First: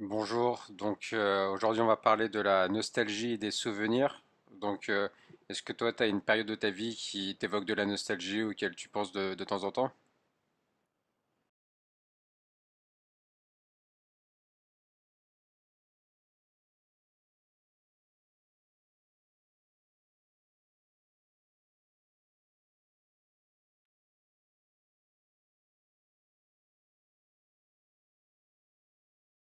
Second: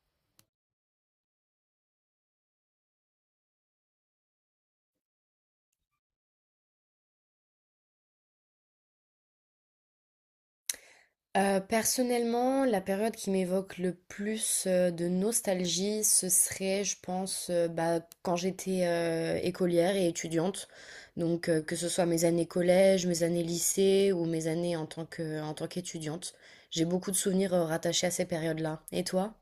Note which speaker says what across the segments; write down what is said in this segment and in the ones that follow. Speaker 1: Bonjour, donc aujourd'hui on va parler de la nostalgie et des souvenirs. Donc, est-ce que toi tu as une période de ta vie qui t'évoque de la nostalgie auquel tu penses de temps en temps?
Speaker 2: Personnellement, la période qui m'évoque le plus, de nostalgie, ce serait, je pense, quand j'étais, écolière et étudiante. Donc, que ce soit mes années collège, mes années lycée ou mes années en tant qu'étudiante. J'ai beaucoup de souvenirs, rattachés à ces périodes-là. Et toi?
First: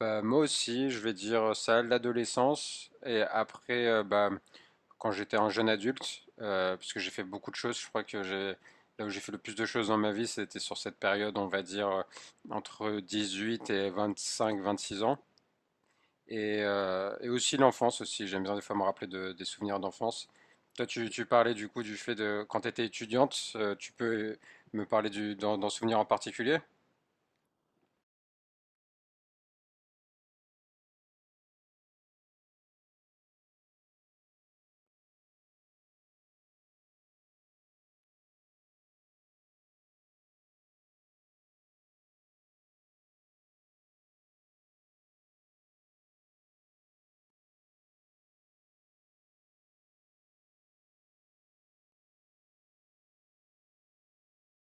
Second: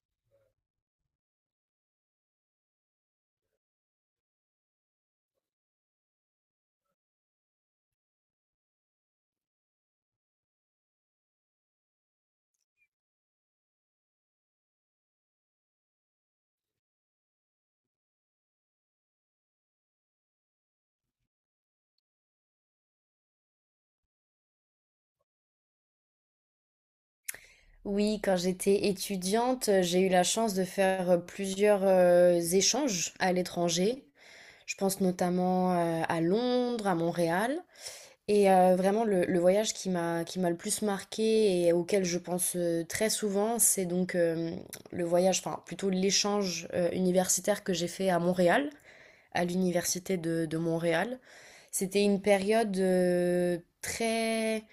Speaker 1: Bah, moi aussi, je vais dire ça, l'adolescence et après bah, quand j'étais un jeune adulte, parce que j'ai fait beaucoup de choses, je crois que j'ai là où j'ai fait le plus de choses dans ma vie, c'était sur cette période, on va dire entre 18 et 25-26 ans. Et aussi l'enfance aussi. J'aime bien des fois me rappeler des souvenirs d'enfance. Toi, tu parlais du coup du fait de quand tu étais étudiante, tu peux me parler d'un souvenir en particulier?
Speaker 2: Oui, quand j'étais étudiante, j'ai eu la chance de faire, plusieurs, échanges à l'étranger. Je pense notamment, à Londres, à Montréal. Et vraiment le voyage qui m'a le plus marqué et auquel je pense, très souvent, c'est donc, le voyage, enfin plutôt l'échange, universitaire que j'ai fait à Montréal, à l'université de Montréal. C'était une période, très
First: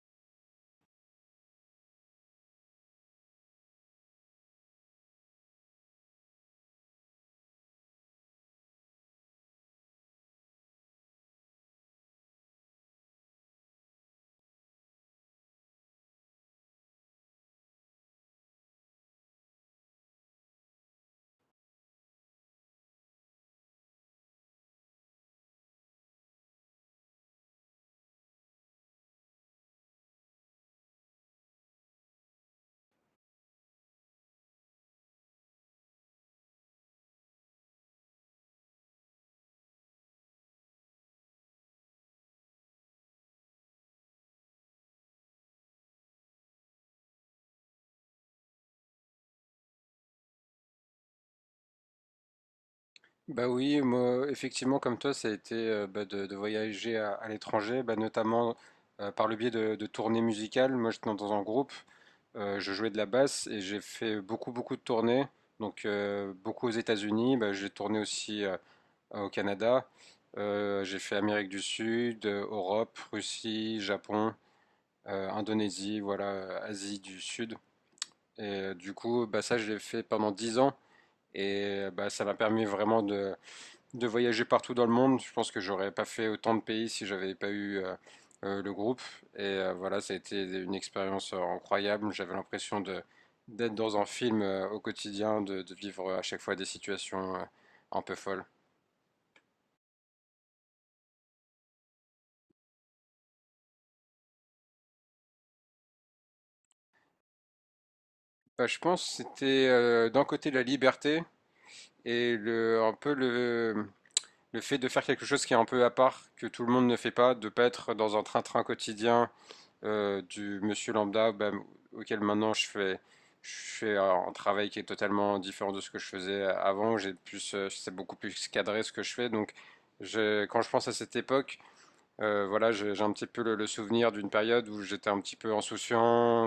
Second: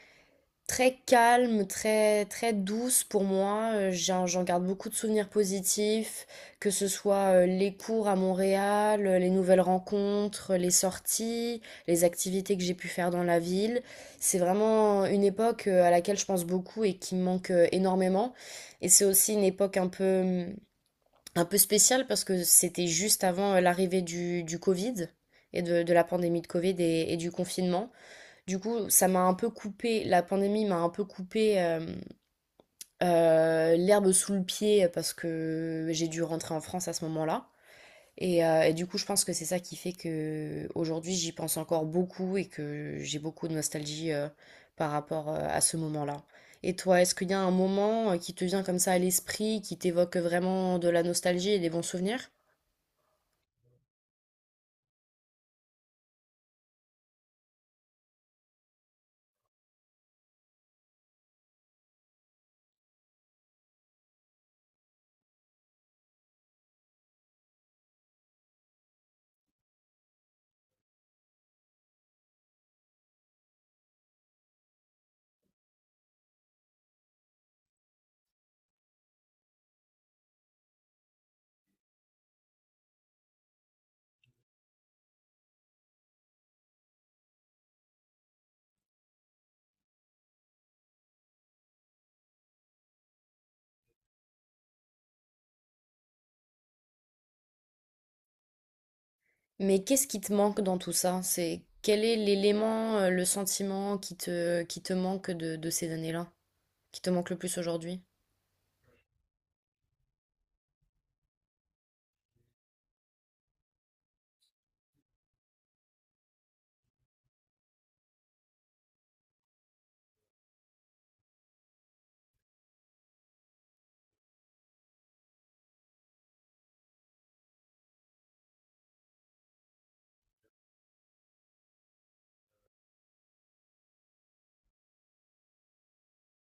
Speaker 2: très calme, très, très douce pour moi. J'en garde beaucoup de souvenirs positifs, que ce soit les cours à Montréal, les nouvelles rencontres, les sorties, les activités que j'ai pu faire dans la ville. C'est vraiment une époque à laquelle je pense beaucoup et qui me manque énormément. Et c'est aussi une époque un peu spéciale parce que c'était juste avant l'arrivée du Covid et de la pandémie de Covid et du confinement. Du coup, ça m'a un peu coupé, la pandémie m'a un peu coupé l'herbe sous le pied parce que j'ai dû rentrer en France à ce moment-là. Et du coup, je pense que c'est ça qui fait que aujourd'hui, j'y pense encore beaucoup et que j'ai beaucoup de nostalgie par rapport à ce moment-là. Et toi, est-ce qu'il y a un moment qui te vient comme ça à l'esprit, qui t'évoque vraiment de la nostalgie et des bons souvenirs?
Speaker 1: Bah oui, moi, effectivement, comme toi, ça a été bah, de voyager à l'étranger, bah, notamment par le biais de tournées musicales. Moi, j'étais dans un groupe, je jouais de la basse et j'ai fait beaucoup, beaucoup de tournées. Donc, beaucoup aux États-Unis. Bah, j'ai tourné aussi au Canada. J'ai fait Amérique du Sud, Europe, Russie, Japon, Indonésie, voilà, Asie du Sud. Et du coup, bah, ça, je l'ai fait pendant 10 ans. Et bah, ça m'a permis vraiment de voyager partout dans le monde. Je pense que j'aurais pas fait autant de pays si j'avais pas eu le groupe. Et voilà, ça a été une expérience incroyable. J'avais l'impression de d'être dans un film au quotidien, de vivre à chaque fois des situations un peu folles.
Speaker 2: Mais qu'est-ce qui te manque dans tout ça? C'est quel est l'élément, le sentiment qui te manque de ces années-là, qui te manque le plus aujourd'hui?
Speaker 1: Bah, je pense que c'était d'un côté la liberté et un peu le fait de faire quelque chose qui est un peu à part, que tout le monde ne fait pas, de pas être dans un train-train quotidien du monsieur lambda bah, auquel maintenant je fais un travail qui est totalement différent de ce que je faisais avant. J'ai plus, c'est beaucoup plus cadré ce que je fais. Donc quand je pense à cette époque, voilà, j'ai un petit peu le souvenir d'une période où j'étais un petit peu insouciant,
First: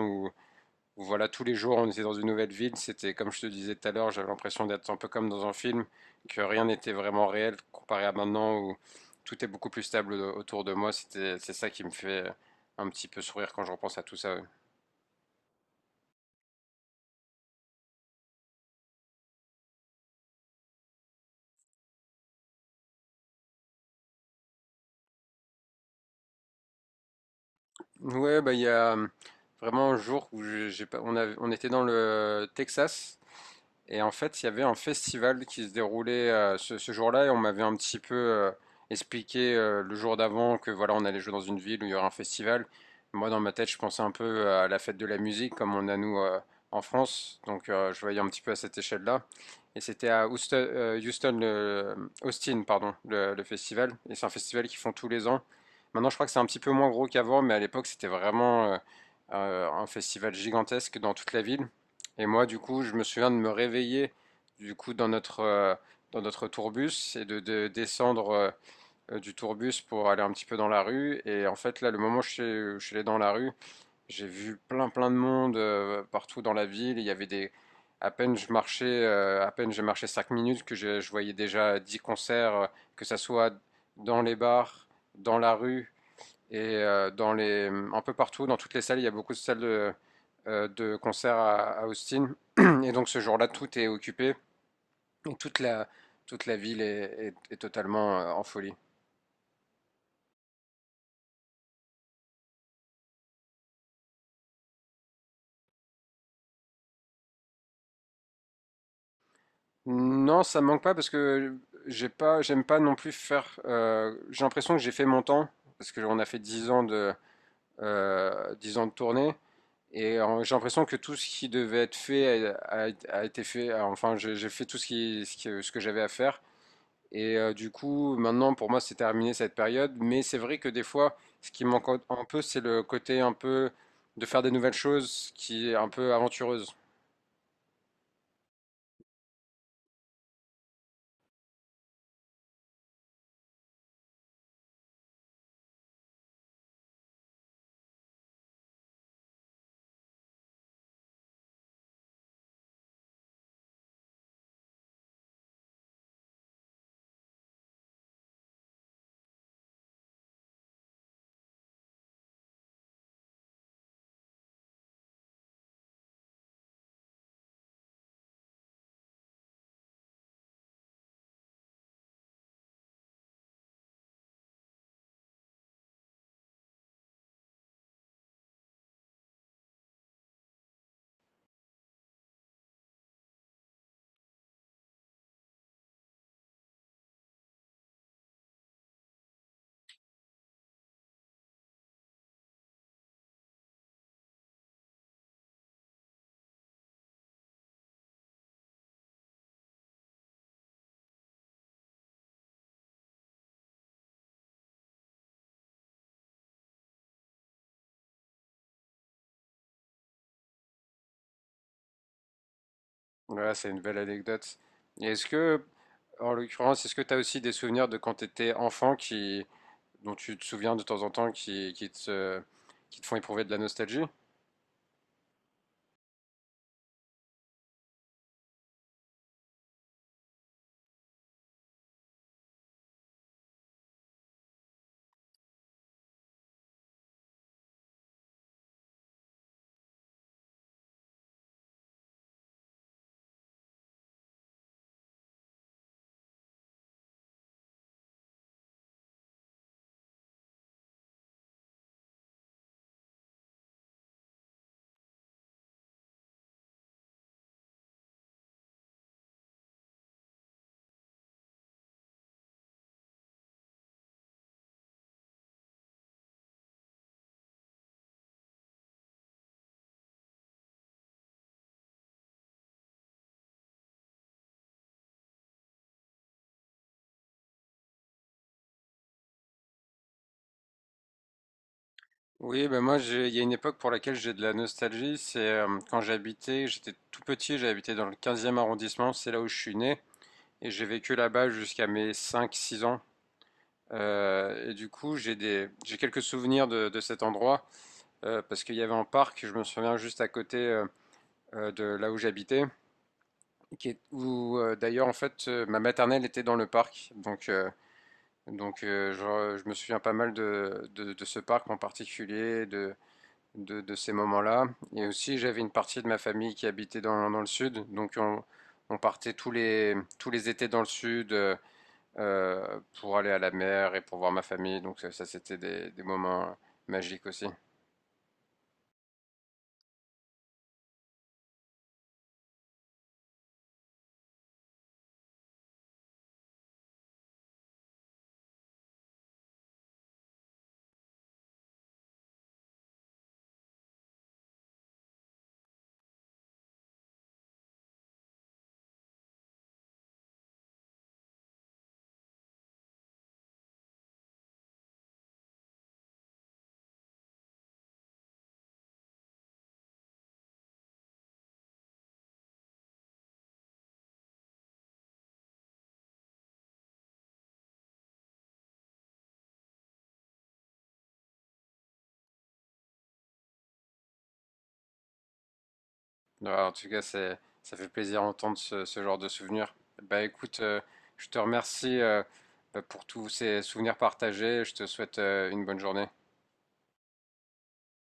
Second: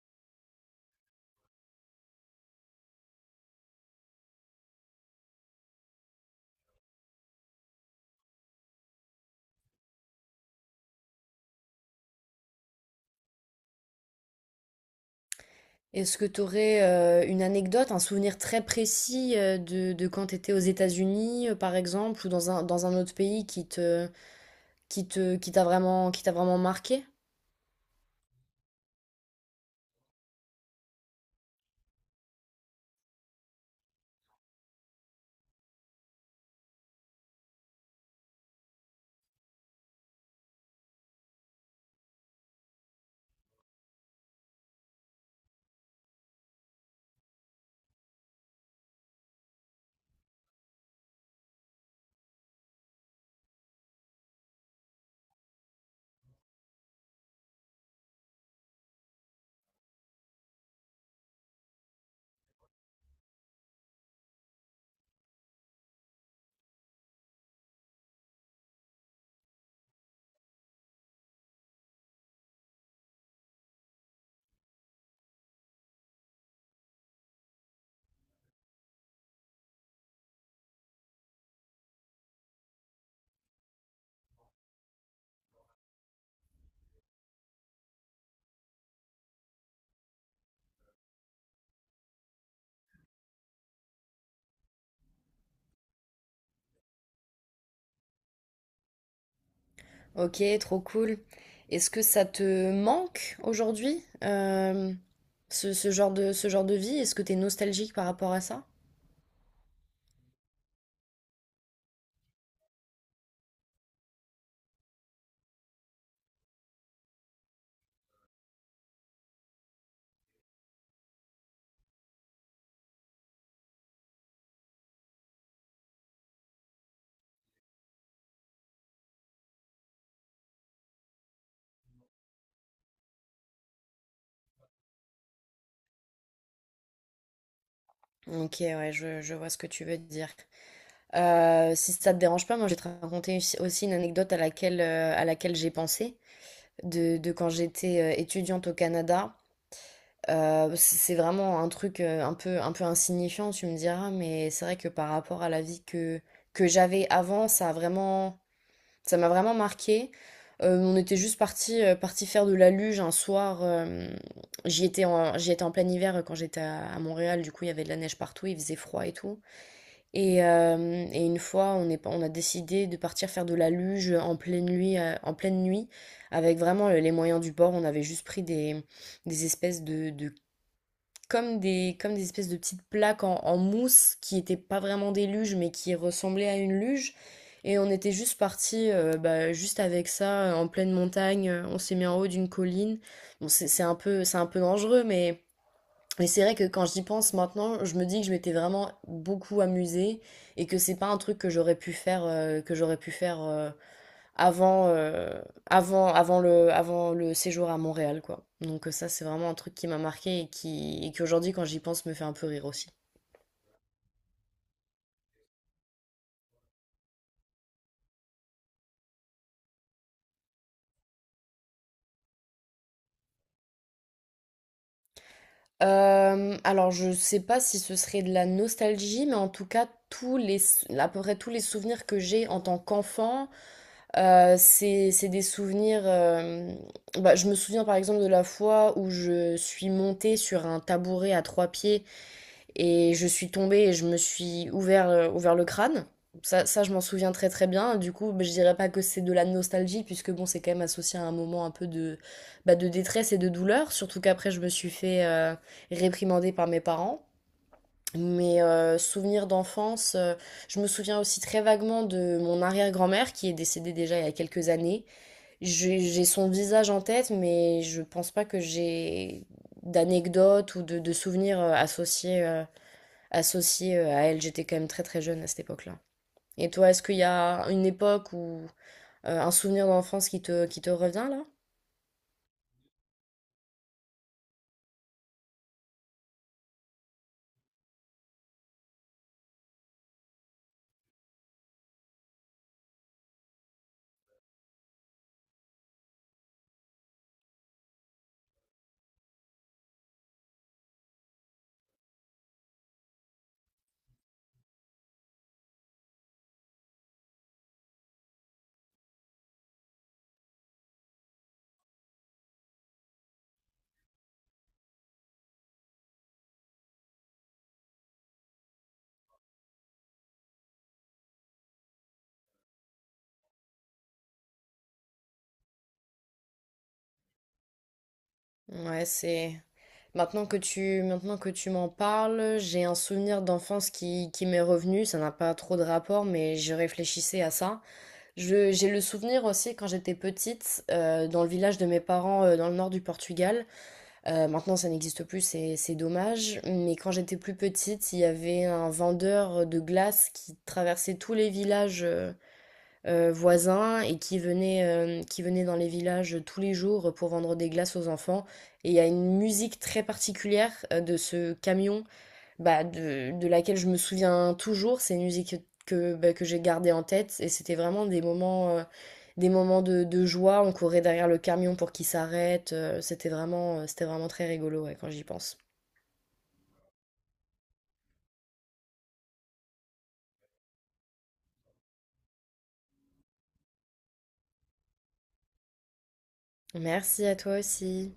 Speaker 1: voilà, tous les jours, on était dans une nouvelle ville. C'était, comme je te disais tout à l'heure, j'avais l'impression d'être un peu comme dans un film, que rien n'était vraiment réel comparé à maintenant où tout est beaucoup plus stable autour de moi. C'était, c'est ça qui me fait un petit peu sourire quand je repense à tout ça. Ouais,
Speaker 2: Est-ce que tu aurais une anecdote, un souvenir très précis de quand tu étais aux États-Unis, par exemple, ou dans un autre pays qui t'a vraiment marqué?
Speaker 1: ouais, bah, il y a vraiment un jour où j'ai pas- on, a on était dans le Texas. Et en fait, il y avait un festival qui se déroulait ce jour-là et on m'avait un petit peu expliqué le jour d'avant que voilà, on allait jouer dans une ville où il y aurait un festival. Moi, dans ma tête, je pensais un peu à la fête de la musique comme on a nous en France. Donc, je voyais un petit peu à cette échelle-là. Et c'était à Austin, pardon, le festival. Et c'est un festival qu'ils font tous les ans. Maintenant, je crois que c'est un petit peu moins gros qu'avant, mais à l'époque, c'était vraiment un festival gigantesque dans toute la ville. Et moi, du coup, je me souviens de me réveiller, du coup, dans dans notre tourbus et de descendre du tourbus pour aller un petit peu dans la rue. Et en fait, là, le moment où je suis allé dans la rue, j'ai vu plein, plein de monde partout dans la ville. Il y avait des. À peine je marchais, à peine j'ai marché 5 minutes, que je voyais déjà 10 concerts, que ça soit dans les bars, dans la rue, et dans les, un peu partout, dans toutes les salles, il y a beaucoup de salles de concert à Austin. Et donc ce jour-là, tout est occupé. Et toute la ville est totalement en folie.
Speaker 2: Ok, trop cool. Est-ce que ça te manque aujourd'hui, ce genre de vie? Est-ce que tu es nostalgique par rapport à ça?
Speaker 1: Non, ça me manque pas parce que j'aime pas non plus faire. J'ai l'impression que j'ai fait mon temps parce qu'on a fait 10 ans de tournée et j'ai l'impression que tout ce qui devait être fait a été fait. Enfin, j'ai fait tout ce que ce que j'avais à faire. Et du coup, maintenant, pour moi, c'est terminé cette période. Mais c'est vrai que des fois, ce qui manque un peu, c'est le côté un peu de faire des nouvelles choses qui est un peu aventureuse.
Speaker 2: Ok, ouais, je vois ce que tu veux dire. Si ça te dérange pas, moi je vais te raconter aussi une anecdote à laquelle j'ai pensé, de quand j'étais étudiante au Canada. C'est vraiment un truc un peu insignifiant, tu me diras, mais c'est vrai que par rapport à la vie que j'avais avant, ça a vraiment, ça m'a vraiment marqué. On était juste parti faire de la luge un soir. J'y étais en plein hiver quand j'étais à Montréal, du coup il y avait de la neige partout, il faisait froid et tout. Et une fois, on a décidé de partir faire de la luge en pleine nuit, avec vraiment les moyens du bord. On avait juste pris des espèces de- comme des espèces de petites plaques en mousse qui n'étaient pas vraiment des luges, mais qui ressemblaient à une luge. Et on était juste parti, juste avec ça, en pleine montagne. On s'est mis en haut d'une colline. Bon, c'est un peu dangereux, mais et c'est vrai que quand j'y pense maintenant, je me dis que je m'étais vraiment beaucoup amusée et que c'est pas un truc que j'aurais pu faire que j'aurais pu faire avant avant avant le séjour à Montréal quoi. Donc ça c'est vraiment un truc qui m'a marqué et qui aujourd'hui quand j'y pense me fait un peu rire aussi.
Speaker 1: Voilà, c'est une belle anecdote. Et est-ce que, en l'occurrence, est-ce que tu as aussi des souvenirs de quand tu étais enfant dont tu te souviens de temps en temps qui te font éprouver de la nostalgie?
Speaker 2: Alors je sais pas si ce serait de la nostalgie, mais en tout cas tous les à peu près tous les souvenirs que j'ai en tant qu'enfant. C'est des souvenirs. Je me souviens par exemple de la fois où je suis montée sur un tabouret à trois pieds et je suis tombée et je me suis ouvert le crâne. Je m'en souviens très très bien. Du coup, bah, je dirais pas que c'est de la nostalgie puisque bon, c'est quand même associé à un moment un peu de détresse et de douleur. Surtout qu'après, je me suis fait réprimander par mes parents. Mes souvenirs d'enfance, je me souviens aussi très vaguement de mon arrière-grand-mère qui est décédée déjà il y a quelques années. J'ai son visage en tête, mais je pense pas que j'ai d'anecdotes ou de souvenirs associés à elle. J'étais quand même très très jeune à cette époque-là. Et toi, est-ce qu'il y a une époque ou un souvenir d'enfance qui te revient là?
Speaker 1: Oui, ben moi, il y a une époque pour laquelle j'ai de la nostalgie. C'est quand j'habitais, j'étais tout petit, j'habitais dans le 15e arrondissement, c'est là où je suis né. Et j'ai vécu là-bas jusqu'à mes 5 ou 6 ans. Et du coup, j'ai quelques souvenirs de cet endroit parce qu'il y avait un parc, je me souviens juste à côté de là où j'habitais, qui est où d'ailleurs en fait ma maternelle était dans le parc. Donc je me souviens pas mal de ce parc en particulier, de ces moments-là. Et aussi, j'avais une partie de ma famille qui habitait dans le sud, donc on partait tous les étés dans le sud pour aller à la mer et pour voir ma famille. Donc ça, c'était des moments magiques aussi.
Speaker 2: Ouais, c'est... maintenant que tu m'en parles, j'ai un souvenir d'enfance qui m'est revenu. Ça n'a pas trop de rapport, mais je réfléchissais à ça. J'ai le souvenir aussi quand j'étais petite, dans le village de mes parents, dans le nord du Portugal. Maintenant, ça n'existe plus, c'est dommage. Mais quand j'étais plus petite, il y avait un vendeur de glace qui traversait tous les villages voisins et qui venait dans les villages tous les jours pour vendre des glaces aux enfants. Et il y a une musique très particulière de ce camion de laquelle je me souviens toujours. C'est une musique que j'ai gardée en tête et c'était vraiment des moments de joie. On courait derrière le camion pour qu'il s'arrête. C'était vraiment, c'était vraiment très rigolo, ouais, quand j'y pense.
Speaker 1: Alors, en tout cas, c'est, ça fait plaisir d'entendre ce genre de souvenirs. Bah écoute, je te remercie bah, pour tous ces souvenirs partagés. Je te souhaite une bonne journée.
Speaker 2: Merci à toi aussi.